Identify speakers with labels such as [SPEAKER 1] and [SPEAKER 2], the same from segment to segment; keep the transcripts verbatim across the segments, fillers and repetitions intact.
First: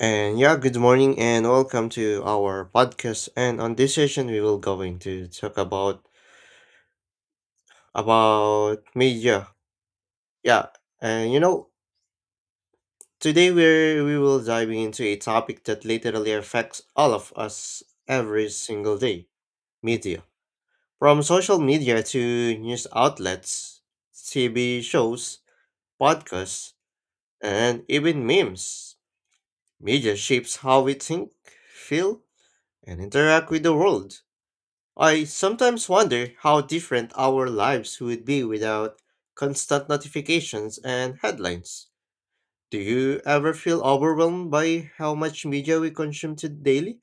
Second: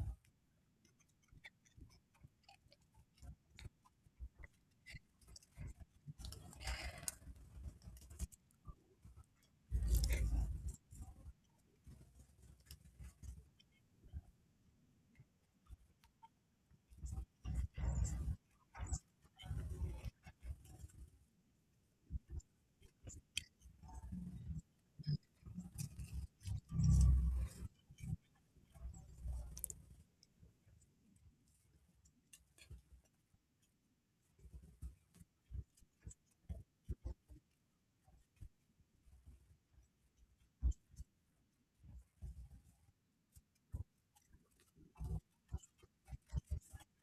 [SPEAKER 1] And yeah, good morning and welcome to our podcast. And on this session, we will going to talk about about media. Yeah, and you know, today we're we will diving into a topic that literally affects all of us every single day: media. From social media to news outlets, T V shows, podcasts, and even memes. Media shapes how we think, feel, and interact with the world. I sometimes wonder how different our lives would be without constant notifications and headlines. Do you ever feel overwhelmed by how much media we consume to daily?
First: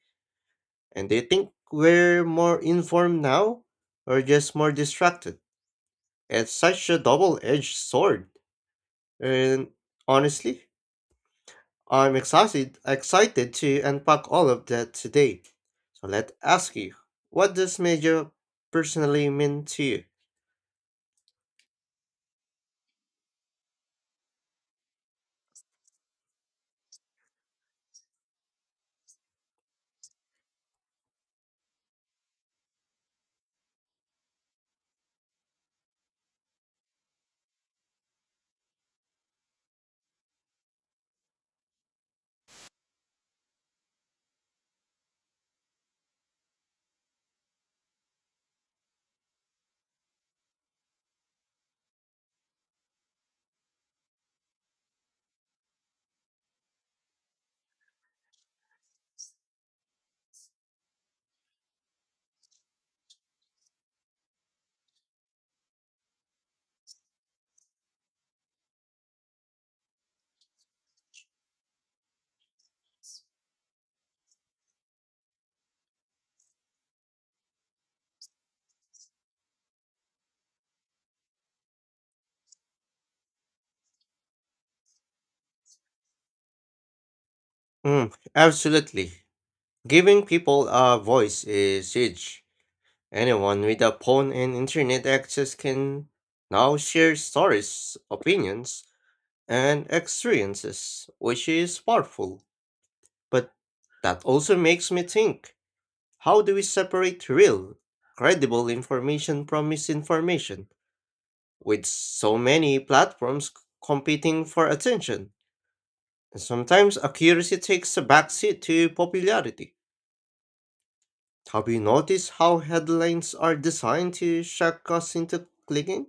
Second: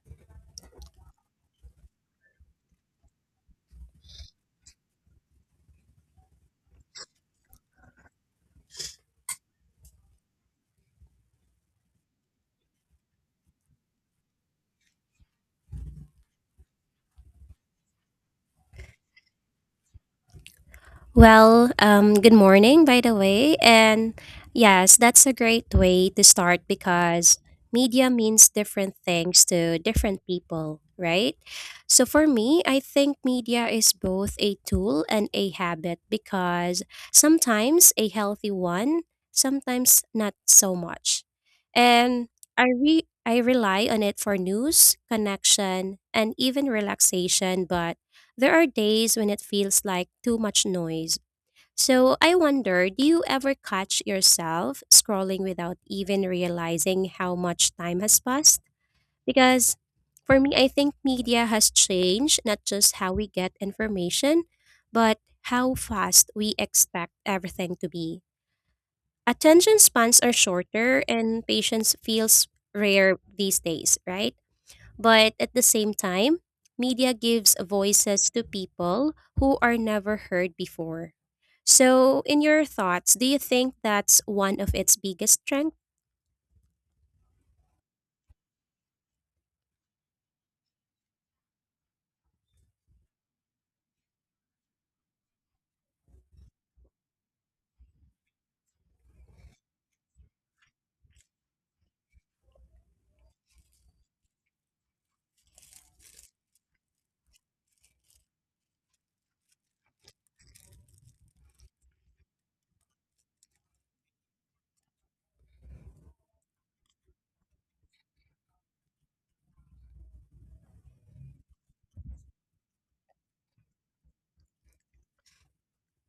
[SPEAKER 1] And do you think we're more informed now or just more distracted? It's such a double-edged sword. And honestly, I'm excited excited to unpack all of that today. So let's ask you, what does media personally mean to you?
[SPEAKER 2] Well, um, good morning, by the way. And yes, that's a great way to start because media means different things to different people, right? So for me, I think media is both a tool and a habit because sometimes a healthy one, sometimes not so much. And I re I rely on it for news, connection, and even relaxation, but there are days when it feels like too much noise. So I wonder, do you ever catch yourself scrolling without even realizing how much time has passed? Because for me, I think media has changed not just how we get information, but how fast we expect everything to be. Attention spans are shorter and patience feels rare these days, right? But at the same time, media gives voices to people who are never heard before. So, in your thoughts, do you think that's one of its biggest strengths?
[SPEAKER 1] Mm, absolutely. Giving people a voice is huge. Anyone with a phone and internet access can now share stories, opinions, and experiences, which is powerful. But that also makes me think, how do we separate real, credible information from misinformation? With so many platforms c- competing for attention, sometimes accuracy takes a backseat to popularity. Have you noticed how headlines are designed to shock us into clicking?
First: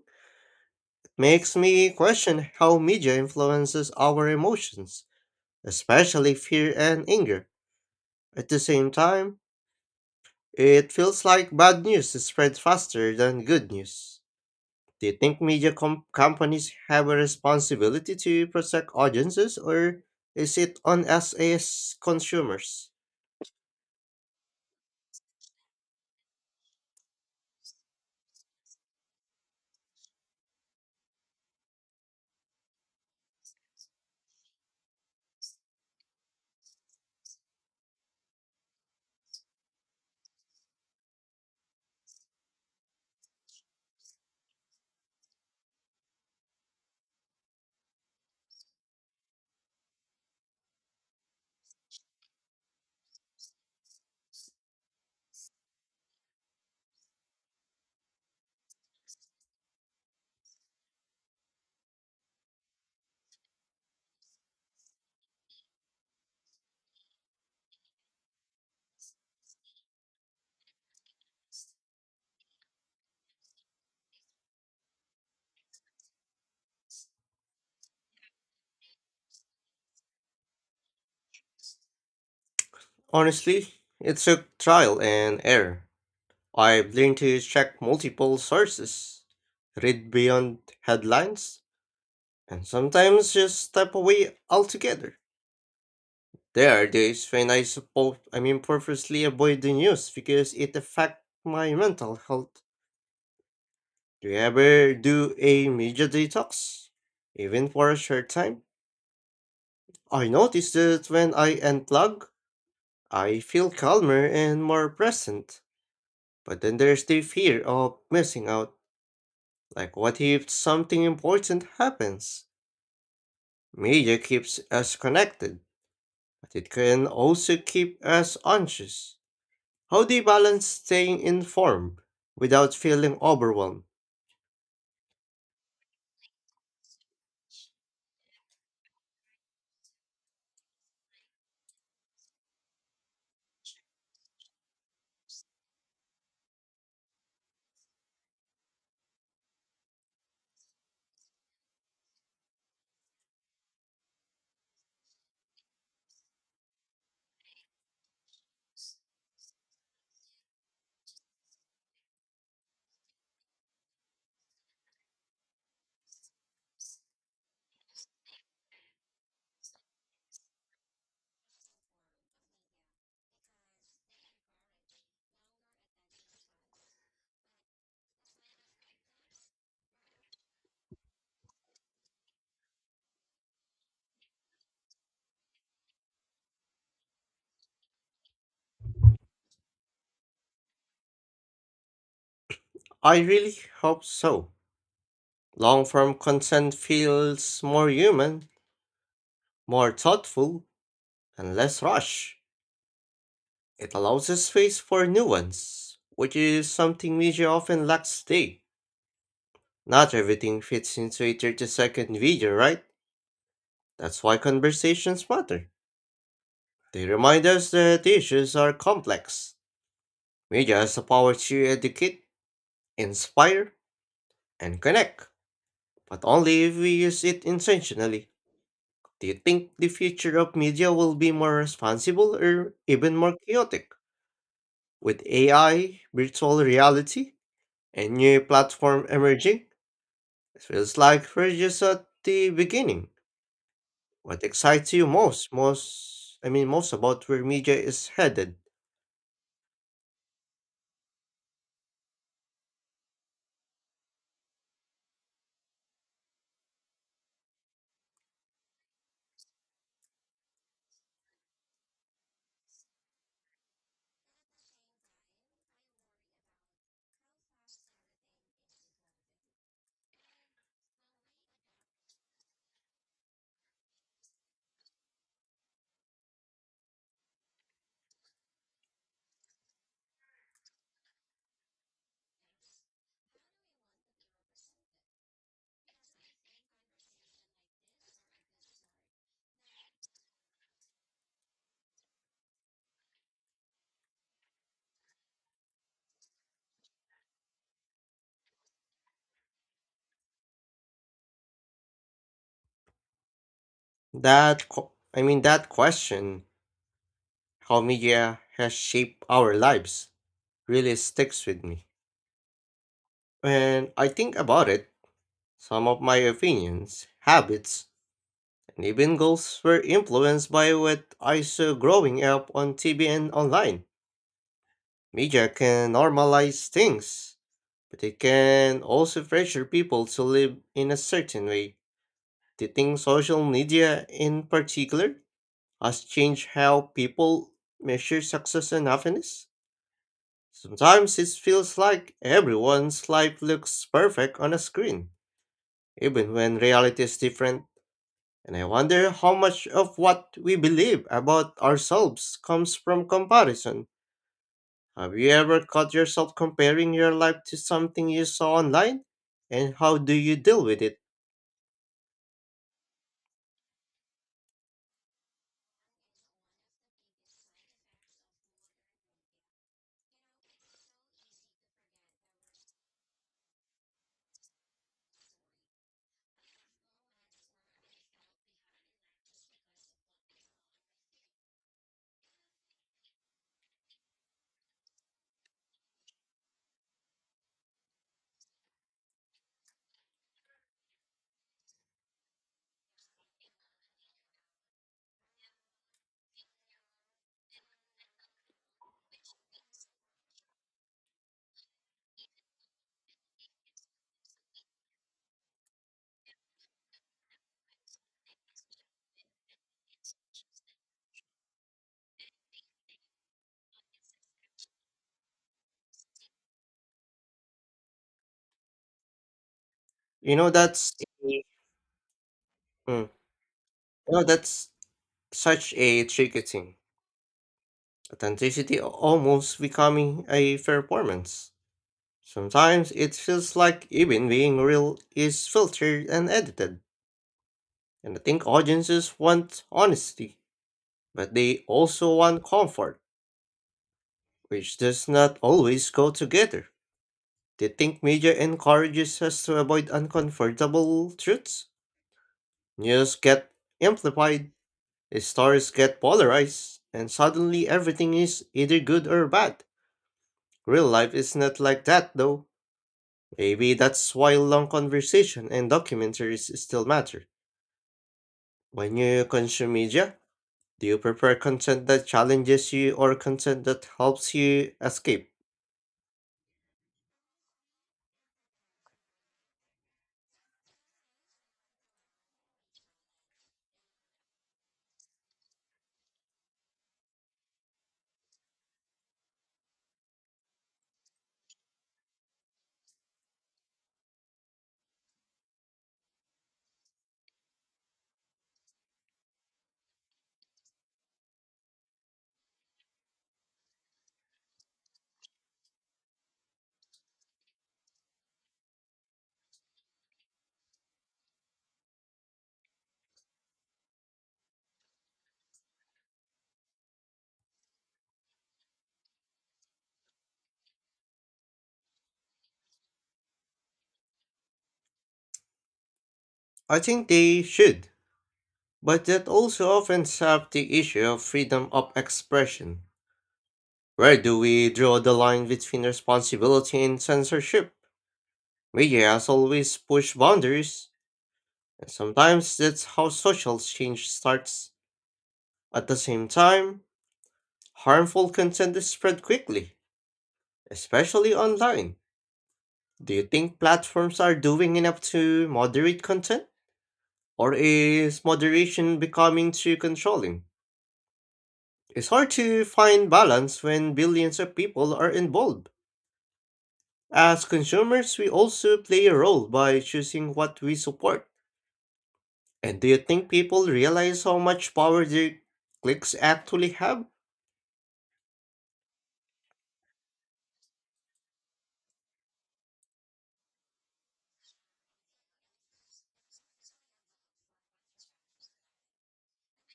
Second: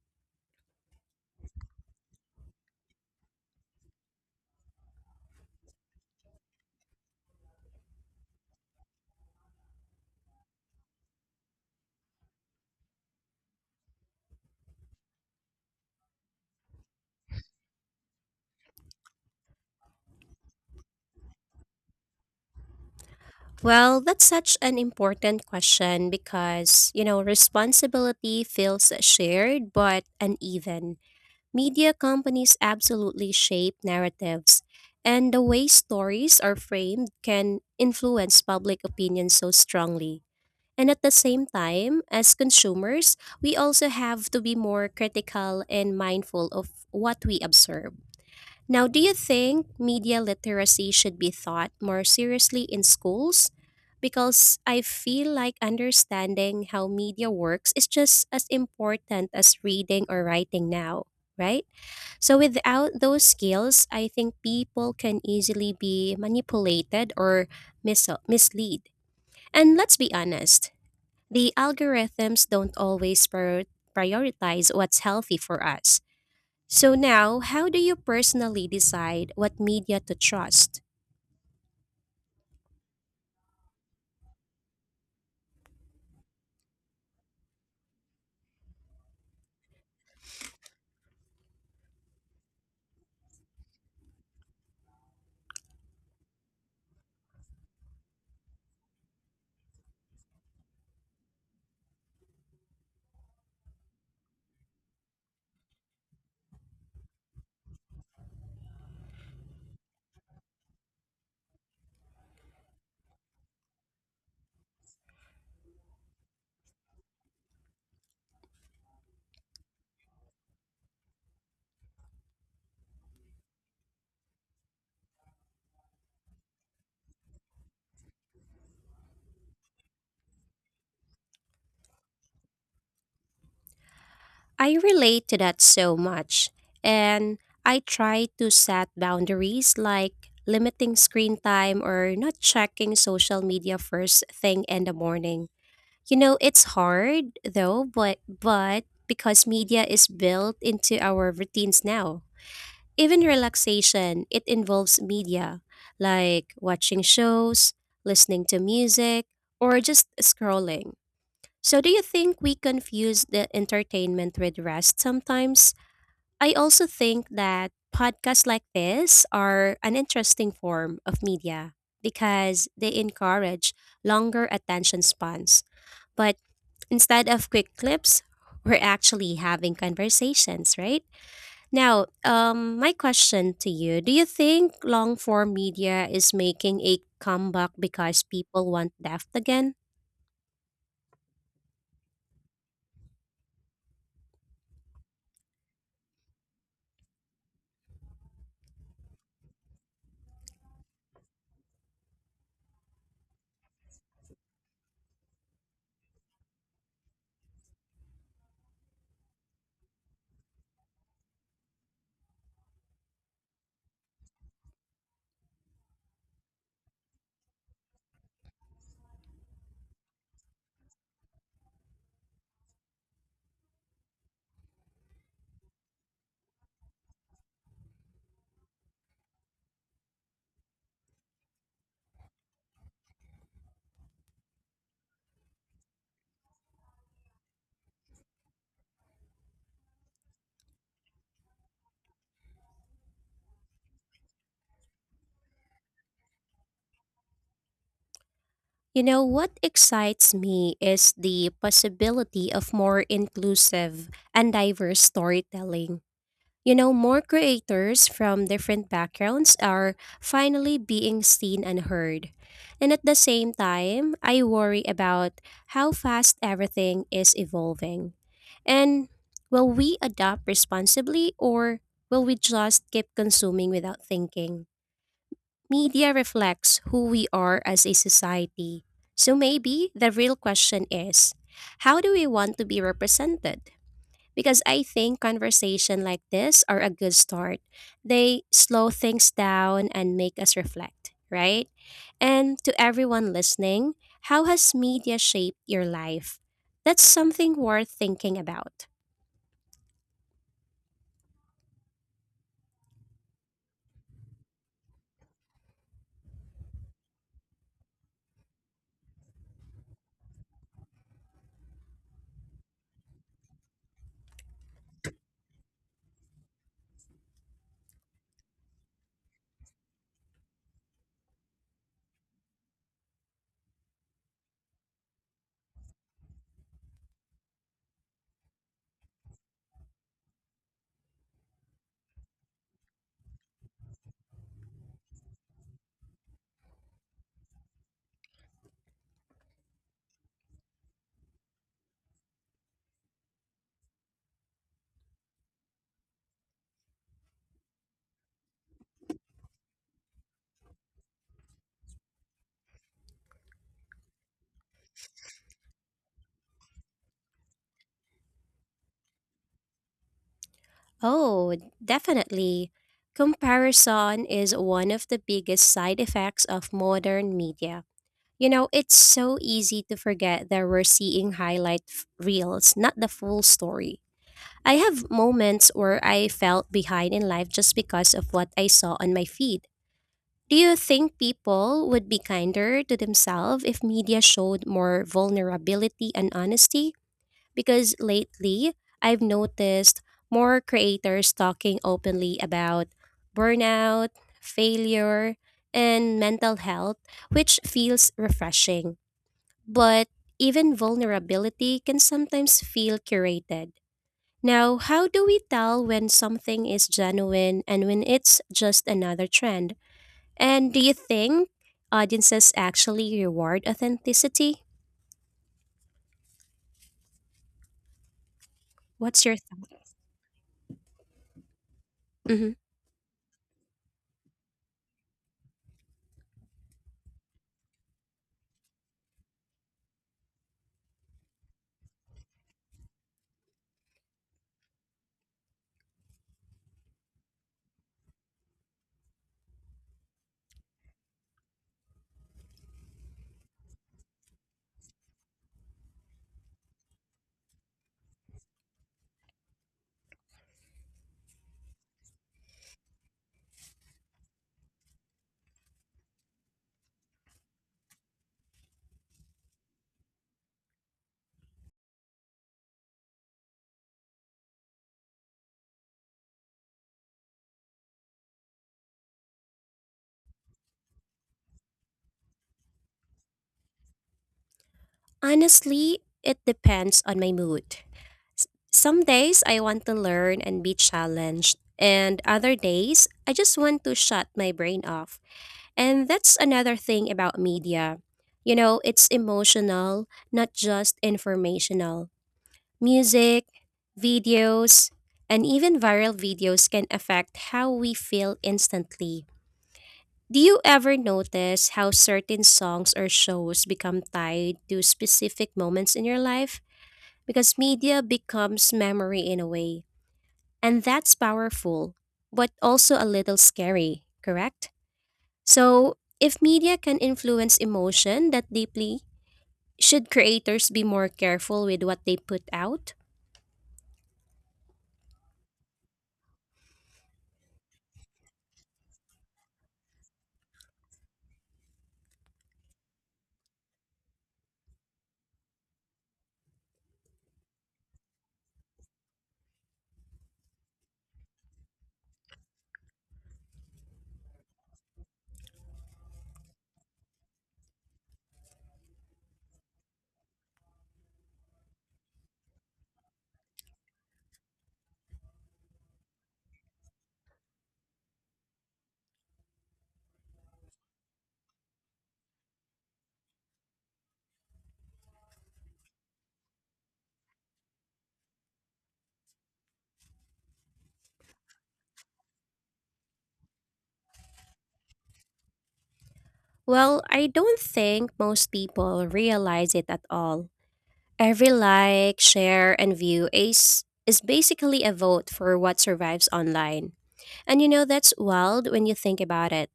[SPEAKER 1] It makes me question how media influences our emotions, especially fear and anger. At the same time, it feels like bad news is spread faster than good news. Do you think media com- companies have a responsibility to protect audiences, or is it on us as consumers?
[SPEAKER 2] Well, that's such an important question because, you know, responsibility feels shared but uneven. Media companies absolutely shape narratives, and the way stories are framed can influence public opinion so strongly. And at the same time, as consumers, we also have to be more critical and mindful of what we observe. Now, do you think media literacy should be taught more seriously in schools? Because I feel like understanding how media works is just as important as reading or writing now, right? So, without those skills, I think people can easily be manipulated or mis- misled. And let's be honest, the algorithms don't always prior- prioritize what's healthy for us. So now, how do you personally decide what media to trust?
[SPEAKER 1] Honestly, it's a trial and error. I've learned to check multiple sources, read beyond headlines, and sometimes just step away altogether. There are days when I suppose I mean purposely avoid the news because it affects my mental health. Do you ever do a media detox? Even for a short time? I notice that when I unplug, I feel calmer and more present. But then there's the fear of missing out. Like, what if something important happens? Media keeps us connected, but it can also keep us anxious. How do you balance staying informed without feeling overwhelmed?
[SPEAKER 2] I relate to that so much. And I try to set boundaries like limiting screen time or not checking social media first thing in the morning. You know, it's hard though, but but because media is built into our routines now. Even relaxation, it involves media, like watching shows, listening to music, or just scrolling. So, do you think we confuse the entertainment with rest sometimes? I also think that podcasts like this are an interesting form of media because they encourage longer attention spans. But instead of quick clips, we're actually having conversations, right? Now, um, my question to you: do you think long form media is making a comeback because people want depth again?
[SPEAKER 1] I really hope so. Long form content feels more human, more thoughtful, and less rushed. It allows a space for nuance, which is something media often lacks today. Not everything fits into a thirty second video, right? That's why conversations matter. They remind us that issues are complex. Media has the power to educate, inspire, and connect, but only if we use it intentionally. Do you think the future of media will be more responsible or even more chaotic? With A I, virtual reality, and new platform emerging, it feels like we're just at the beginning. What excites you most, most I mean most about where media is headed?
[SPEAKER 2] You know, what excites me is the possibility of more inclusive and diverse storytelling. You know, more creators from different backgrounds are finally being seen and heard. And at the same time, I worry about how fast everything is evolving. And will we adapt responsibly or will we just keep consuming without thinking? Media reflects who we are as a society. So maybe the real question is, how do we want to be represented? Because I think conversation like this are a good start. They slow things down and make us reflect, right? And to everyone listening, how has media shaped your life? That's something worth thinking about.
[SPEAKER 1] That qu- I mean that question, how media has shaped our lives, really sticks with me. When I think about it, some of my opinions, habits, and even goals were influenced by what I saw growing up on T V and online. Media can normalize things, but it can also pressure people to live in a certain way. Do you think social media, in particular, has changed how people measure success and happiness? Sometimes it feels like everyone's life looks perfect on a screen, even when reality is different. And I wonder how much of what we believe about ourselves comes from comparison. Have you ever caught yourself comparing your life to something you saw online? And how do you deal with it?
[SPEAKER 2] Oh, definitely. Comparison is one of the biggest side effects of modern media. You know, it's so easy to forget that we're seeing highlight f- reels, not the full story. I have moments where I felt behind in life just because of what I saw on my feed. Do you think people would be kinder to themselves if media showed more vulnerability and honesty? Because lately, I've noticed more creators talking openly about burnout, failure, and mental health, which feels refreshing. But even vulnerability can sometimes feel curated now. How do we tell when something is genuine and when it's just another trend? And do you think audiences actually reward authenticity? What's your thought?
[SPEAKER 1] You know, that's a-
[SPEAKER 2] Mhm.
[SPEAKER 1] mm, you know, that's such a tricky thing. Authenticity almost becoming a performance. Sometimes it feels like even being real is filtered and edited, and I think audiences want honesty, but they also want comfort, which does not always go together. Do you think media encourages us to avoid uncomfortable truths? News get amplified, stories get polarized, and suddenly everything is either good or bad. Real life is not like that though. Maybe that's why long conversation and documentaries still matter. When you consume media, do you prefer content that challenges you or content that helps you escape?
[SPEAKER 2] Honestly, it depends on my mood. S- Some days I want to learn and be challenged, and other days I just want to shut my brain off. And that's another thing about media. You know, it's emotional, not just informational. Music, videos, and even viral videos can affect how we feel instantly. Do you ever notice how certain songs or shows become tied to specific moments in your life? Because media becomes memory in a way. And that's powerful, but also a little scary, correct? So, if media can influence emotion that deeply, should creators be more careful with what they put out?
[SPEAKER 1] I think they should, but that also often up the issue of freedom of expression. Where do we draw the line between responsibility and censorship? Media has always pushed boundaries, and sometimes that's how social change starts. At the same time, harmful content is spread quickly, especially online. Do you think platforms are doing enough to moderate content? Or is moderation becoming too controlling? It's hard to find balance when billions of people are involved. As consumers, we also play a role by choosing what we support. And do you think people realize how much power their clicks actually
[SPEAKER 2] Well,
[SPEAKER 1] have?
[SPEAKER 2] I don't think most people realize it at all. Every like, share, and view is, is basically a vote for what survives online. And you know, that's wild when you think about it.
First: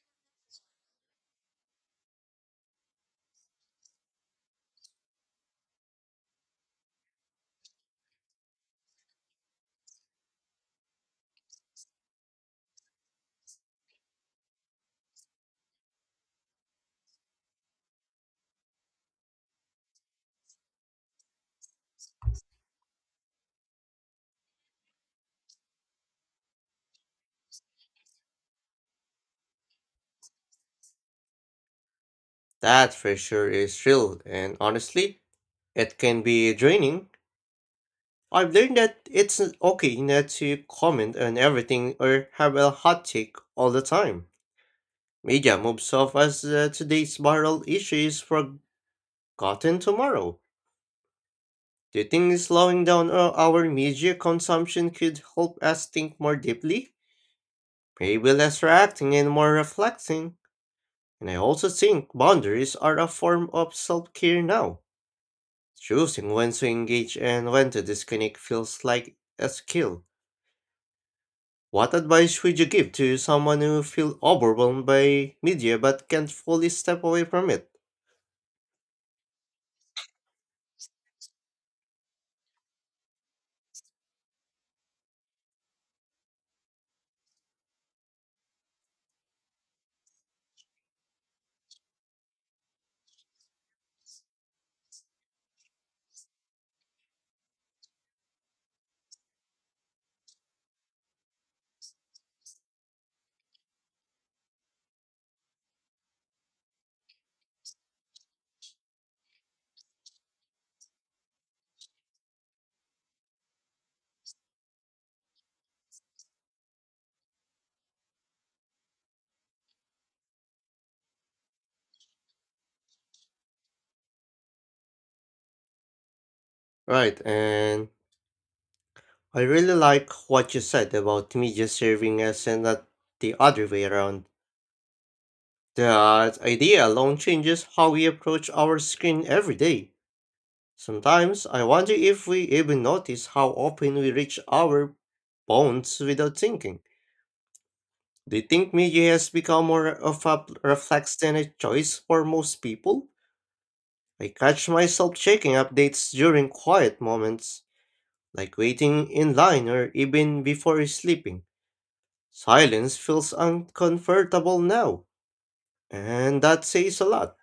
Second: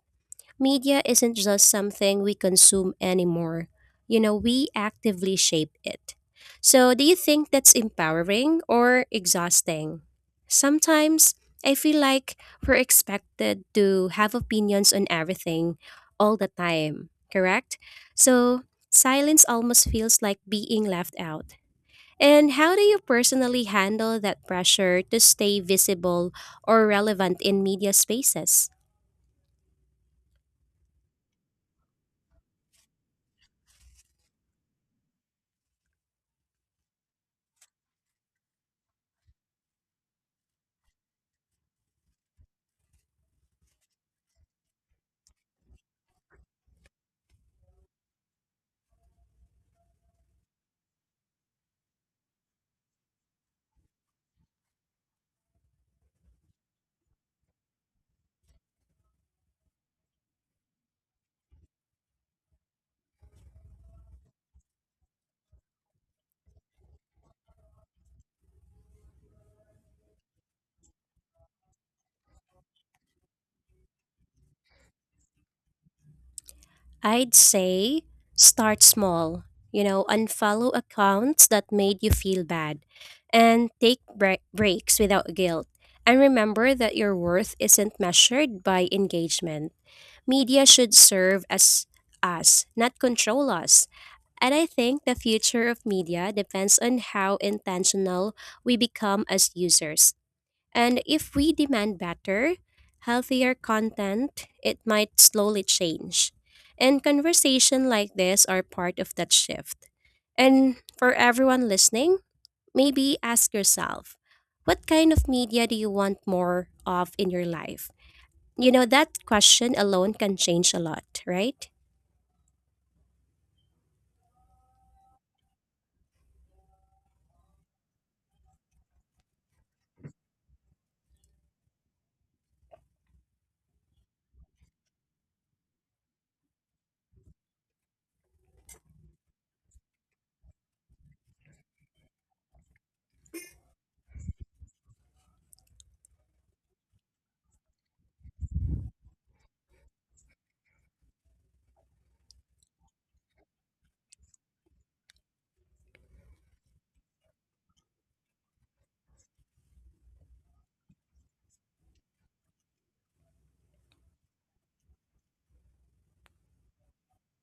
[SPEAKER 2] Media isn't just something we consume anymore. You know, we actively shape it. So, do you think that's empowering or exhausting? Sometimes I feel like we're expected to have opinions on everything all the time, correct? So, silence almost feels like being left out. And how do you personally handle that pressure to stay visible or relevant in media spaces?
[SPEAKER 1] That pressure is real, and honestly, it can be draining. I've learned that it's okay not to comment on everything or have a hot take all the time. Media moves off as uh, today's viral issue is forgotten tomorrow. Do you think slowing down o- our media consumption could help us think more deeply? Maybe less reacting and more reflecting. And I also think boundaries are a form of self care now. Choosing when to engage and when to disconnect feels like a skill. What advice would you give to someone who feels overwhelmed by media but can't fully step away
[SPEAKER 2] I'd
[SPEAKER 1] from it?
[SPEAKER 2] say start small. You know, unfollow accounts that made you feel bad and take bre- breaks without guilt. And remember that your worth isn't measured by engagement. Media should serve as us, not control us. And I think the future of media depends on how intentional we become as users. And if we demand better, healthier content, it might slowly change. And conversation like this are part of that shift. And for everyone listening, maybe ask yourself, what kind of media do you want more of in your life? You know, that question alone can change a lot, right?
[SPEAKER 1] Right, and I really like what you said about media serving us and not the other way around. That idea alone changes how we approach our screen every day. Sometimes I wonder if we even notice how often we reach our phones without thinking. Do you think media has become more of a reflex than a choice for most people? I catch myself checking updates during quiet moments, like waiting in line or even before sleeping. Silence feels uncomfortable now, and that says a lot.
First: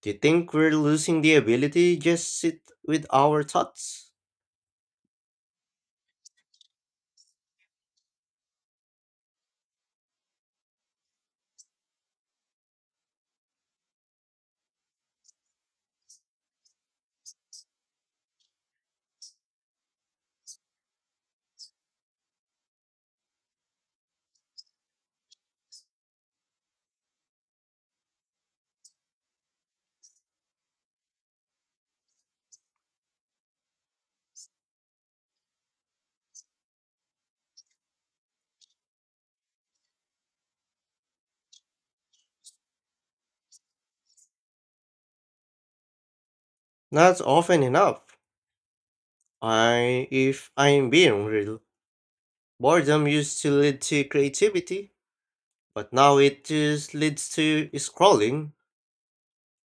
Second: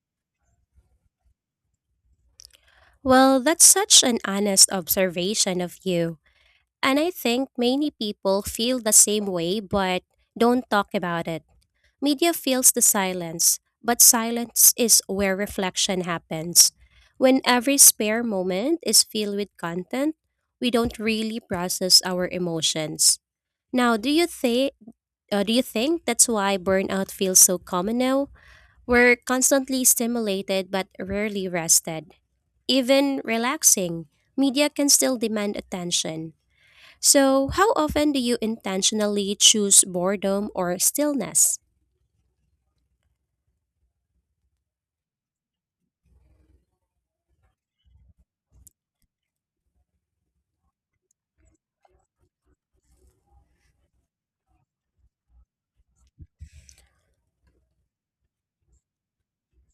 [SPEAKER 1] Do you think we're losing the ability to just sit with
[SPEAKER 2] Well,
[SPEAKER 1] our
[SPEAKER 2] that's such
[SPEAKER 1] thoughts?
[SPEAKER 2] an honest observation of you. And I think many people feel the same way but don't talk about it. Media fills the silence, but silence is where reflection happens. When every spare moment is filled with content, we don't really process our emotions. Now, do you think uh, do you think that's why burnout feels so common now? We're constantly stimulated but rarely rested. Even relaxing, media can still demand attention. So, how often do you intentionally choose boredom or stillness?
[SPEAKER 1] Not often enough. I, if I'm being real, boredom used to lead to creativity, but now it just leads to scrolling.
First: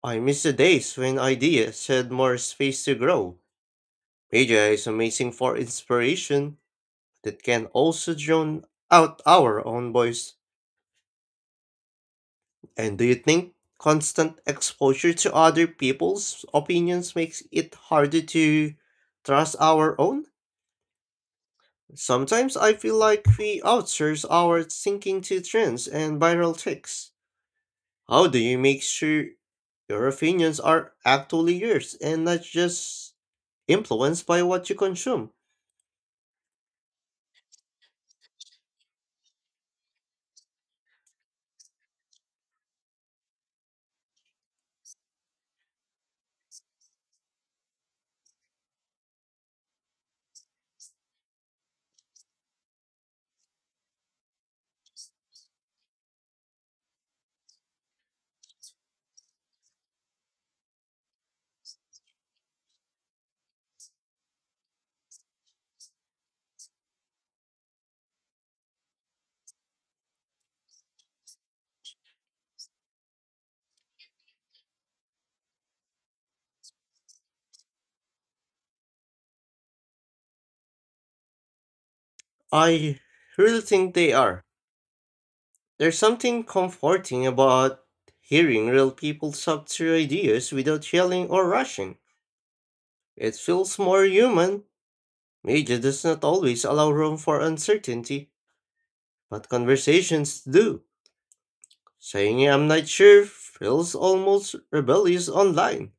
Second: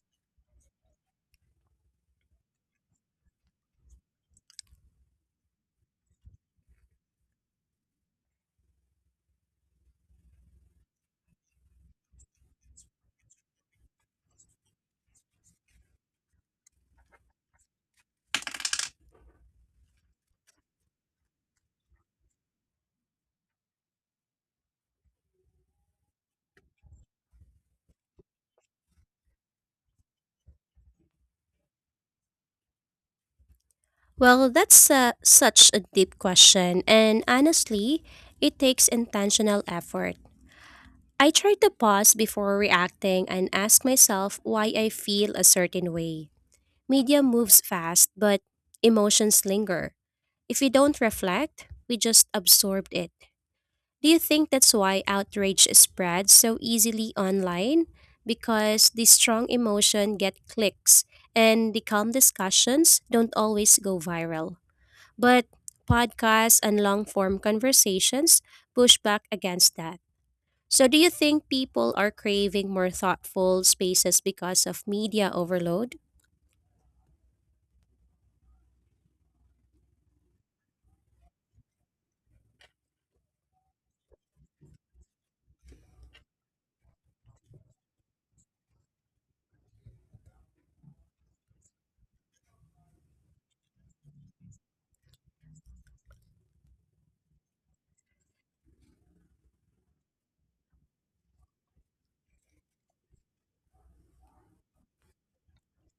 [SPEAKER 1] I miss the days when ideas had more space to grow. Media is amazing for inspiration that can also drown out our own voice. And do you think constant exposure to other people's opinions makes it harder to trust our own? Sometimes I feel like we outsource our thinking to trends and viral takes. How do you make sure your opinions are actually yours and not just influenced by
[SPEAKER 2] Well,
[SPEAKER 1] what you
[SPEAKER 2] that's uh,
[SPEAKER 1] consume?
[SPEAKER 2] such a deep question, and honestly, it takes intentional effort. I try to pause before reacting and ask myself why I feel a certain way. Media moves fast, but emotions linger. If we don't reflect, we just absorb it. Do you think that's why outrage spreads so easily online? Because the strong emotion get clicks, and the calm discussions don't always go viral. But podcasts and long form conversations push back against that. So, do you think people are craving more thoughtful spaces because of media overload?
[SPEAKER 1] I really think they are. There's something comforting about hearing real people talk through ideas without yelling or rushing. It feels more human. Media does not always allow room for uncertainty, but conversations do. Saying I'm not sure feels almost rebellious online.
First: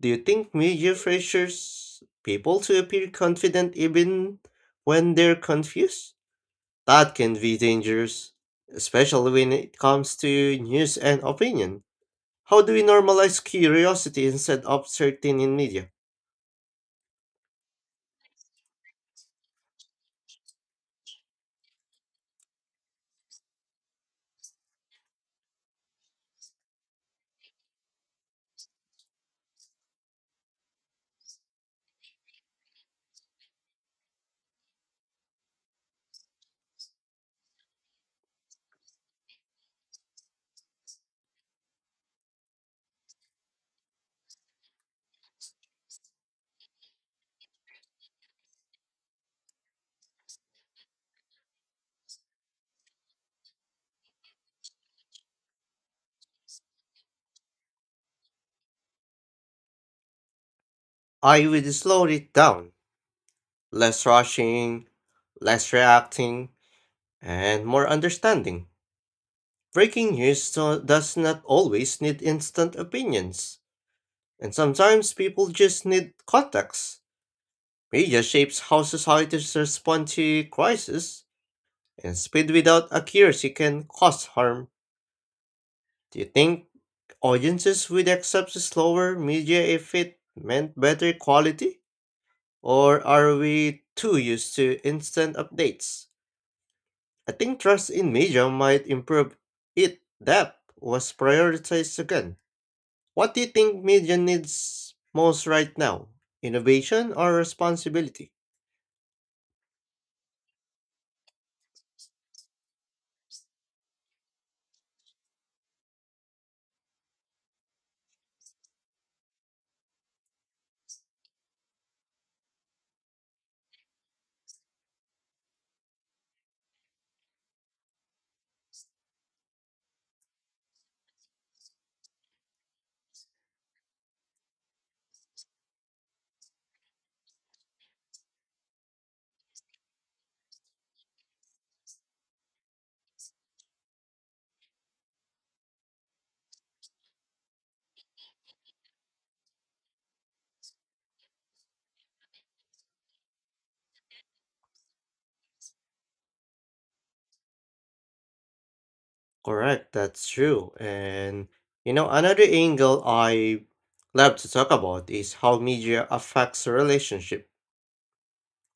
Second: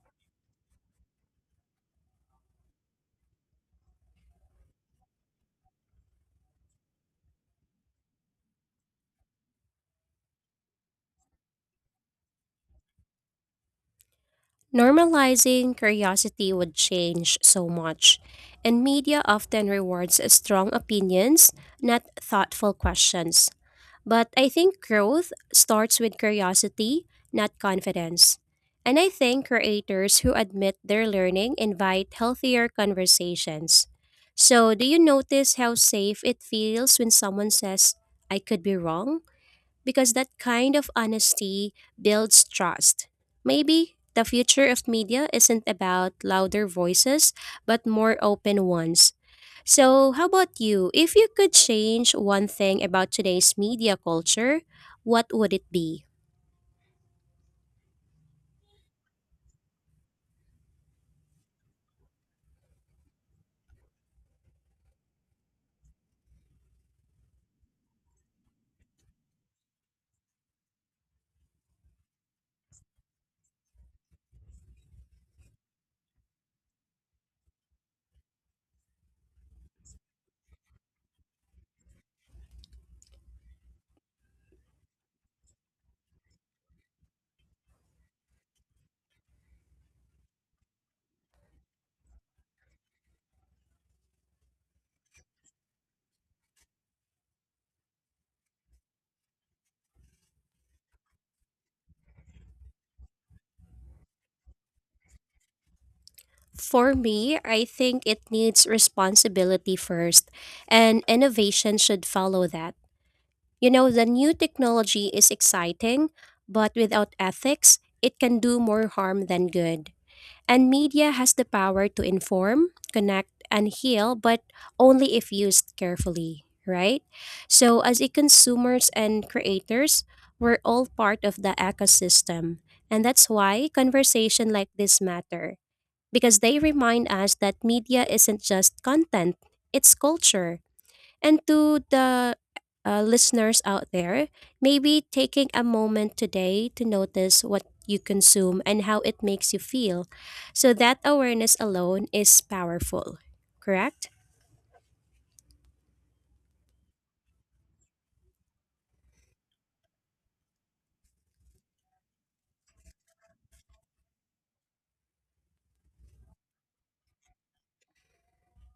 [SPEAKER 1] Do you think media pressures people to appear confident even when they're confused? That can be dangerous, especially when it comes to news and opinion. How do we normalize curiosity instead of certain in
[SPEAKER 2] Normalizing
[SPEAKER 1] media?
[SPEAKER 2] curiosity would change so much, and media often rewards strong opinions, not thoughtful questions. But I think growth starts with curiosity, not confidence. And I think creators who admit their learning invite healthier conversations. So, do you notice how safe it feels when someone says, "I could be wrong?" Because that kind of honesty builds trust. Maybe the future of media isn't about louder voices, but more open ones. So, how about you? If you could change one thing about today's media culture, what would it be?
[SPEAKER 1] I would slow it down. Less rushing, less reacting, and more understanding. Breaking news do- does not always need instant opinions, and sometimes people just need context. Media shapes how societies respond to crisis, and speed without accuracy can cause harm. Do you think audiences would accept slower media if it meant better quality? Or are we too used to instant updates? I think trust in media might improve if that was prioritized again. What do you think media needs most right now?
[SPEAKER 2] For
[SPEAKER 1] Innovation or
[SPEAKER 2] me, I think it
[SPEAKER 1] responsibility?
[SPEAKER 2] needs responsibility first, and innovation should follow that. You know, the new technology is exciting, but without ethics, it can do more harm than good. And media has the power to inform, connect, and heal, but only if used carefully, right? So, as e consumers and creators, we're all part of the ecosystem. And that's why conversation like this matter because they remind us that media isn't just content, it's culture. And to the uh, listeners out there, maybe taking a moment today to notice what you consume and how it makes you feel. So that awareness alone is powerful, correct?
[SPEAKER 1] Correct, that's true. And you know, another angle I love to talk about is how media affects a relationship.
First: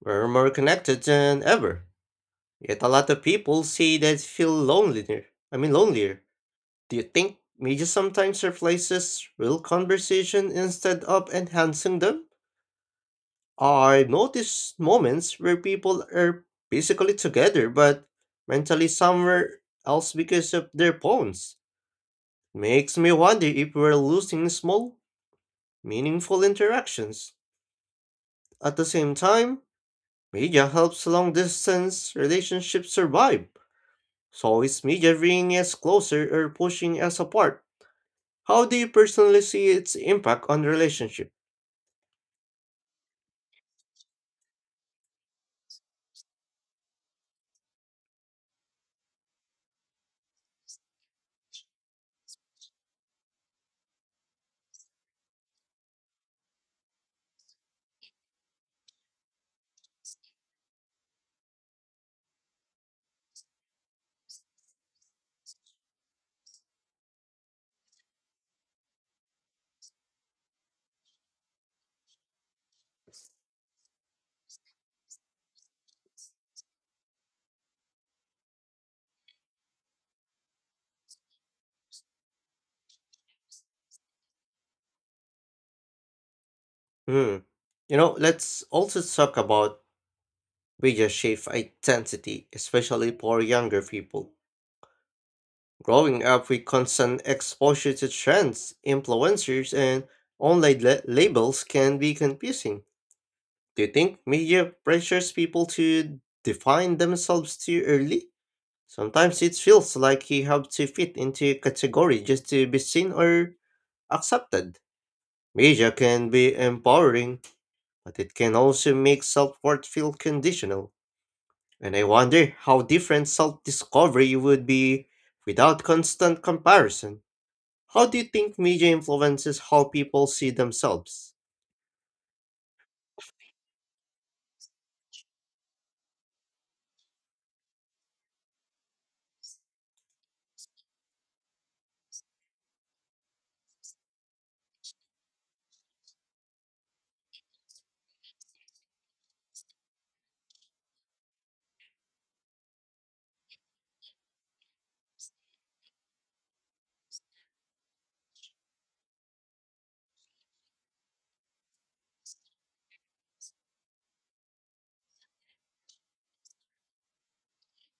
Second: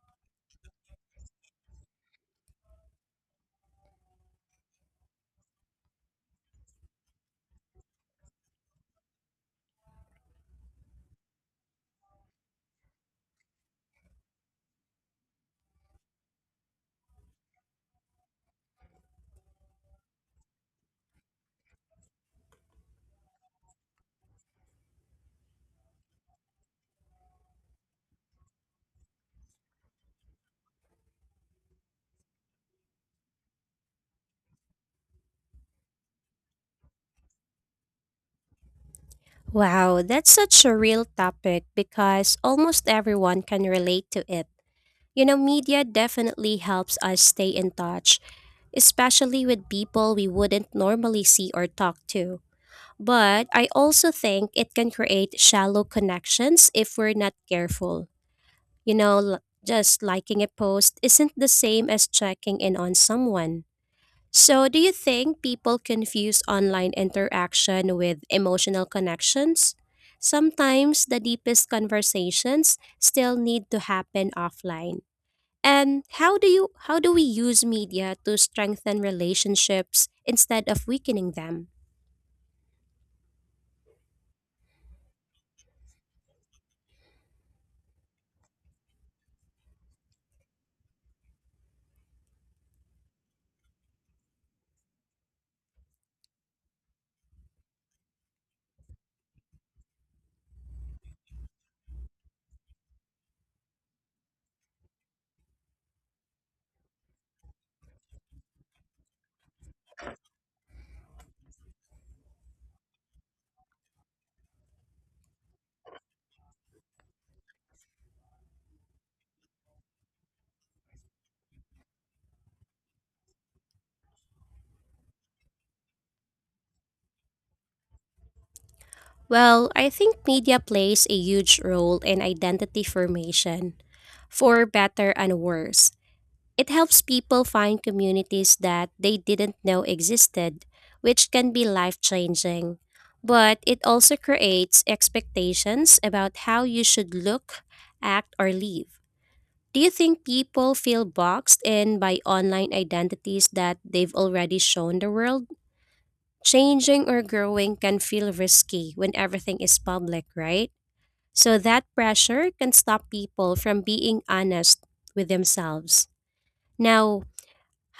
[SPEAKER 1] We're more connected than ever. Yet a lot of people say they feel lonelier. I mean lonelier Do you think media sometimes replaces real conversation instead of enhancing them? I notice moments where people are physically together but mentally somewhere else because of their phones. Makes me wonder if we're losing small, meaningful interactions. At the same time, media helps long distance relationships survive. So is media bringing us closer or pushing us apart? How do you personally see its
[SPEAKER 2] Wow, that's
[SPEAKER 1] impact on
[SPEAKER 2] such a real
[SPEAKER 1] relationship?
[SPEAKER 2] topic because almost everyone can relate to it. You know, media definitely helps us stay in touch, especially with people we wouldn't normally see or talk to. But I also think it can create shallow connections if we're not careful. You know, l- just liking a post isn't the same as checking in on someone. So, do you think people confuse online interaction with emotional connections? Sometimes the deepest conversations still need to happen offline. And how do you how do we use media to strengthen relationships instead of weakening them?
[SPEAKER 1] Hmm. You know, let's also talk about media shape identity, especially for younger people. Growing up with constant exposure to trends, influencers, and online la- labels can be confusing. Do you think media pressures people to define themselves too early? Sometimes it feels like you have to fit into a category just to be seen or accepted. Media can be empowering, but it can also make self worth feel conditional. And I wonder how different self discovery would be without constant comparison. How do you think media influences
[SPEAKER 2] Well,
[SPEAKER 1] how
[SPEAKER 2] I think
[SPEAKER 1] people see
[SPEAKER 2] media plays a
[SPEAKER 1] themselves?
[SPEAKER 2] huge role in identity formation, for better and worse. It helps people find communities that they didn't know existed, which can be life changing. But it also creates expectations about how you should look, act, or live. Do you think people feel boxed in by online identities that they've already shown the world? Changing or growing can feel risky when everything is public, right? So that pressure can stop people from being honest with themselves. Now,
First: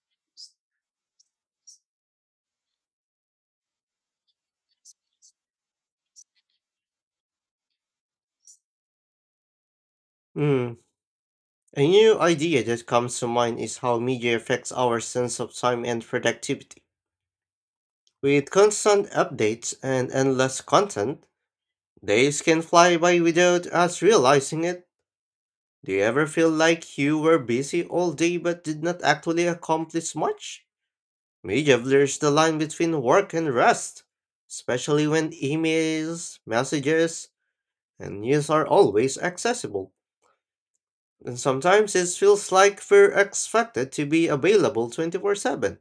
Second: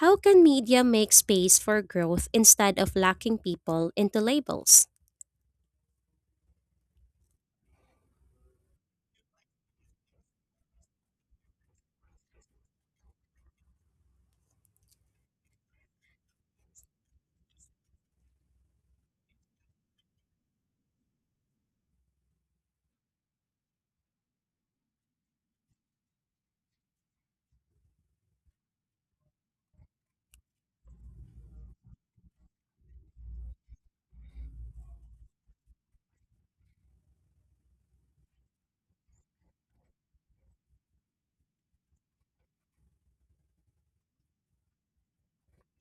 [SPEAKER 2] how can media make space for growth instead of locking people into labels?
[SPEAKER 1] Hmm, a new idea that comes to mind is how media affects our sense of time and productivity. With constant updates and endless content, days can fly by without us realizing it. Do you ever feel like you were busy all day but did not actually accomplish much? Media blurs the line between work and rest, especially when emails, messages, and news are always accessible. And sometimes it feels like we're expected to be available twenty-four seven.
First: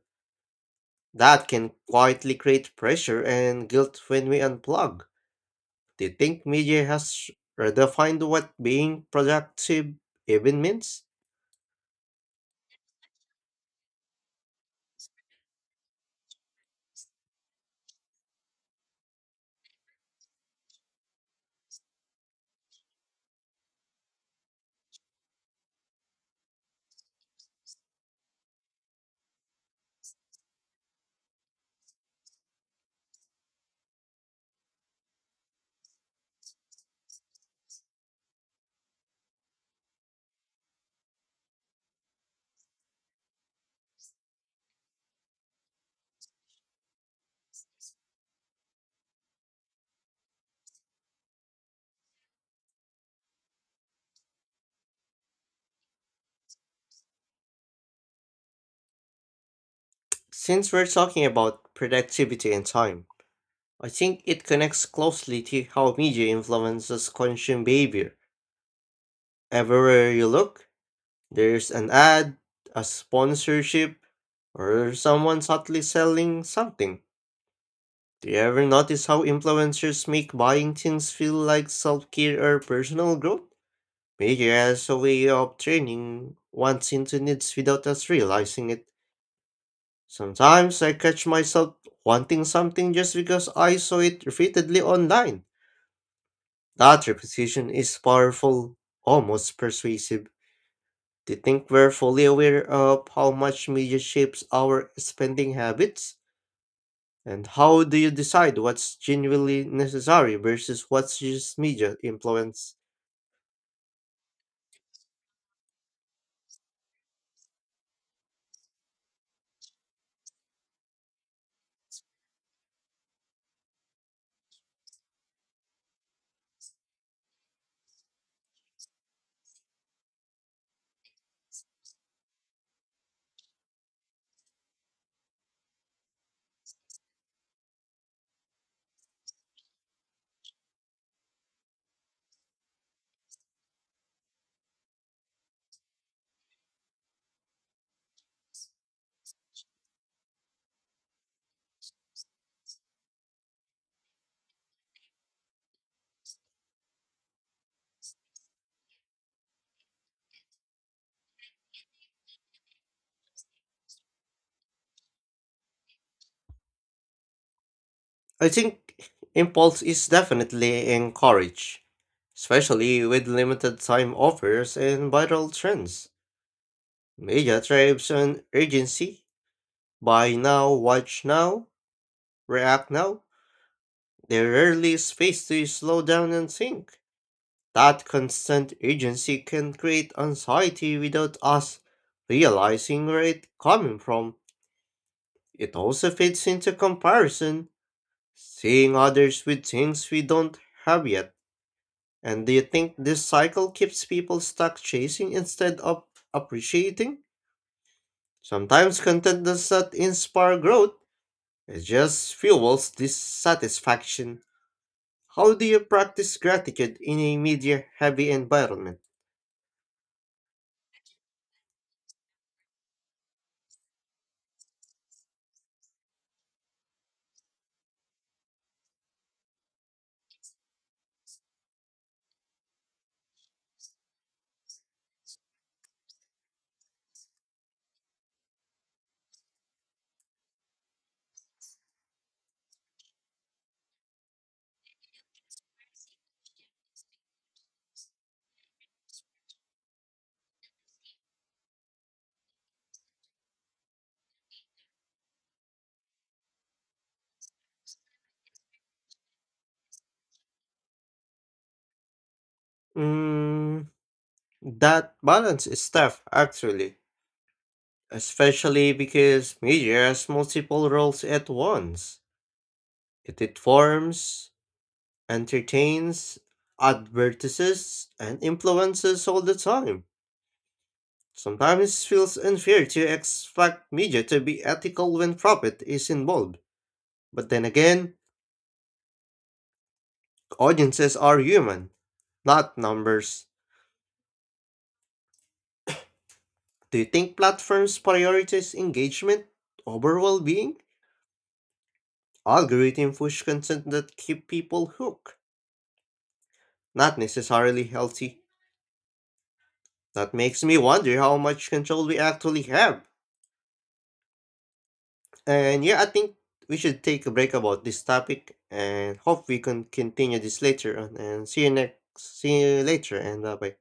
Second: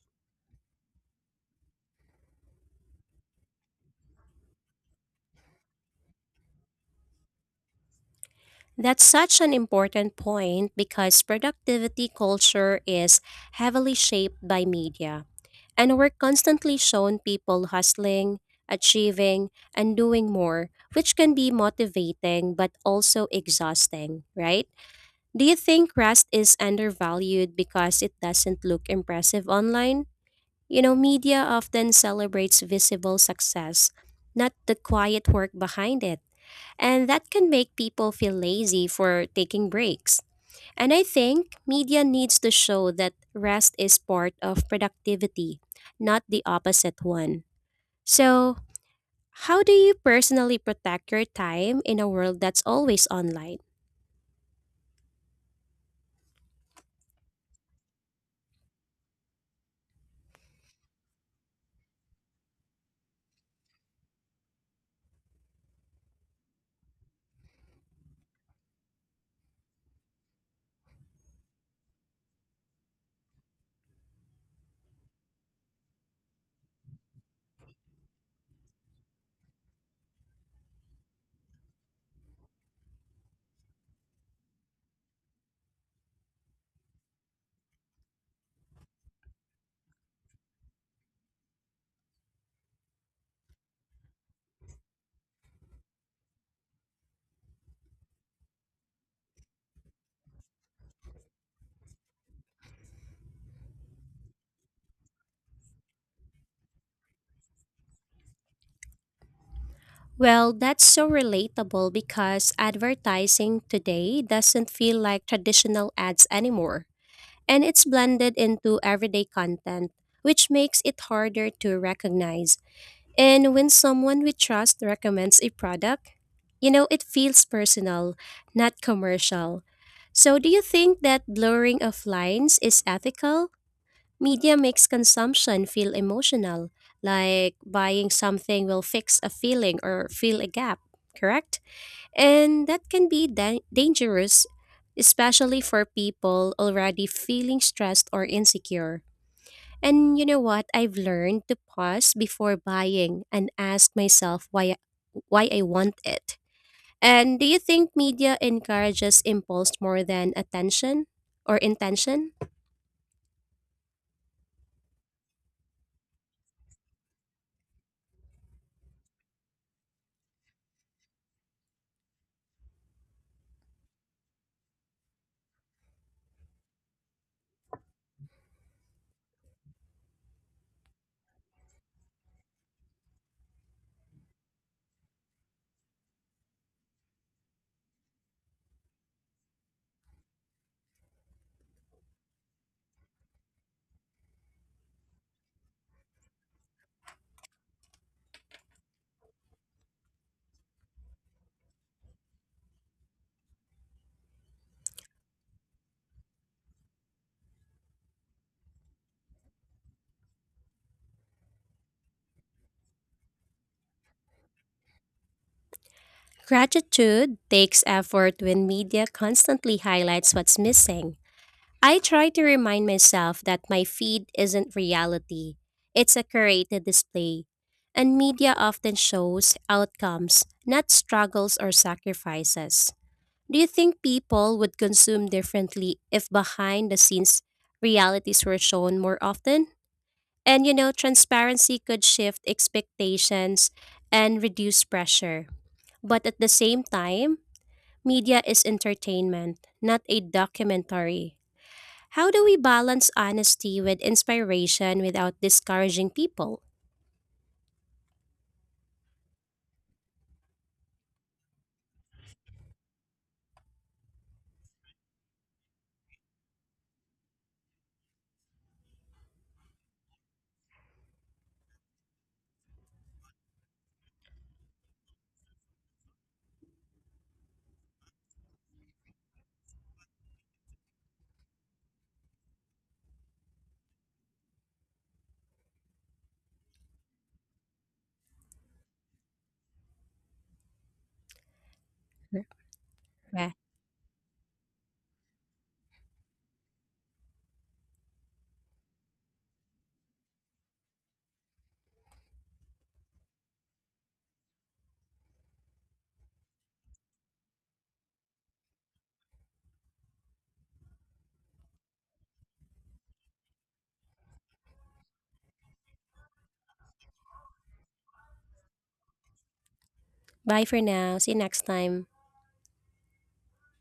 [SPEAKER 1] That can quietly create pressure and guilt when we unplug. Do you think media has redefined what
[SPEAKER 2] That's
[SPEAKER 1] being
[SPEAKER 2] such an
[SPEAKER 1] productive
[SPEAKER 2] important
[SPEAKER 1] even
[SPEAKER 2] point
[SPEAKER 1] means?
[SPEAKER 2] because productivity culture is heavily shaped by media, and we're constantly shown people hustling, achieving, and doing more, which can be motivating but also exhausting, right? Do you think Rust is undervalued because it doesn't look impressive online? You know, media often celebrates visible success, not the quiet work behind it. And that can make people feel lazy for taking breaks. And I think media needs to show that rest is part of productivity, not the opposite one. So, how do you personally protect your time in a world that's always online?
[SPEAKER 1] Since we're talking about productivity and time, I think it connects closely to how media influences consumer behavior. Everywhere you look, there's an ad, a sponsorship, or someone subtly selling something. Do you ever notice how influencers make buying things feel like self care or personal growth? Media has a way of training wants into needs without us realizing it. Sometimes I catch myself wanting something just because I saw it repeatedly online. That repetition is powerful, almost persuasive. Do you think we're fully aware of how much media shapes our spending habits? And how do you decide what's genuinely necessary
[SPEAKER 2] Well,
[SPEAKER 1] versus
[SPEAKER 2] that's so
[SPEAKER 1] what's just
[SPEAKER 2] relatable
[SPEAKER 1] media
[SPEAKER 2] because
[SPEAKER 1] influence?
[SPEAKER 2] advertising today doesn't feel like traditional ads anymore, and it's blended into everyday content, which makes it harder to recognize. And when someone we trust recommends a product, you know, it feels personal, not commercial. So, do you think that blurring of lines is ethical? Media makes consumption feel emotional, like buying something will fix a feeling or fill a gap, correct? And that can be dan- dangerous, especially for people already feeling stressed or insecure. And you know what? I've learned to pause before buying and ask myself why why I want it. And do you think media encourages impulse more than attention or intention?
[SPEAKER 1] I think impulse is definitely encouraged, especially with limited time offers and viral trends. Media thrives on urgency: buy now, watch now, react now. They rarely is space to slow down and think. That constant urgency can create anxiety without us realizing where it's coming from. It also fits into comparison, seeing others with things we don't have yet. And do you think this cycle keeps people stuck chasing instead of appreciating? Sometimes content does not inspire growth, it just fuels dissatisfaction. How do you practice gratitude in a
[SPEAKER 2] Gratitude takes
[SPEAKER 1] media heavy
[SPEAKER 2] effort when
[SPEAKER 1] environment?
[SPEAKER 2] media constantly highlights what's missing. I try to remind myself that my feed isn't reality, it's a curated display. And media often shows outcomes, not struggles or sacrifices. Do you think people would consume differently if behind the scenes realities were shown more often? And you know, transparency could shift expectations and reduce pressure. But at the same time, media is entertainment, not a documentary. How do we balance honesty with inspiration without discouraging people?
[SPEAKER 1] Mm, that balance is tough, actually, especially because media has multiple roles at once. It informs, entertains, advertises, and influences all the time. Sometimes it feels unfair to expect media to be ethical when profit is involved. But then again, audiences are human, not numbers.
[SPEAKER 2] Right.
[SPEAKER 1] Do you think platforms prioritize engagement over well-being? Algorithm push content that keep people hooked, not necessarily healthy. That makes me wonder how much control we actually have. And yeah, I think we should take a break about this topic and hope we can continue this
[SPEAKER 2] Bye for
[SPEAKER 1] later on.
[SPEAKER 2] now. See you
[SPEAKER 1] And see
[SPEAKER 2] next
[SPEAKER 1] you next,
[SPEAKER 2] time.
[SPEAKER 1] see you later, and uh, bye.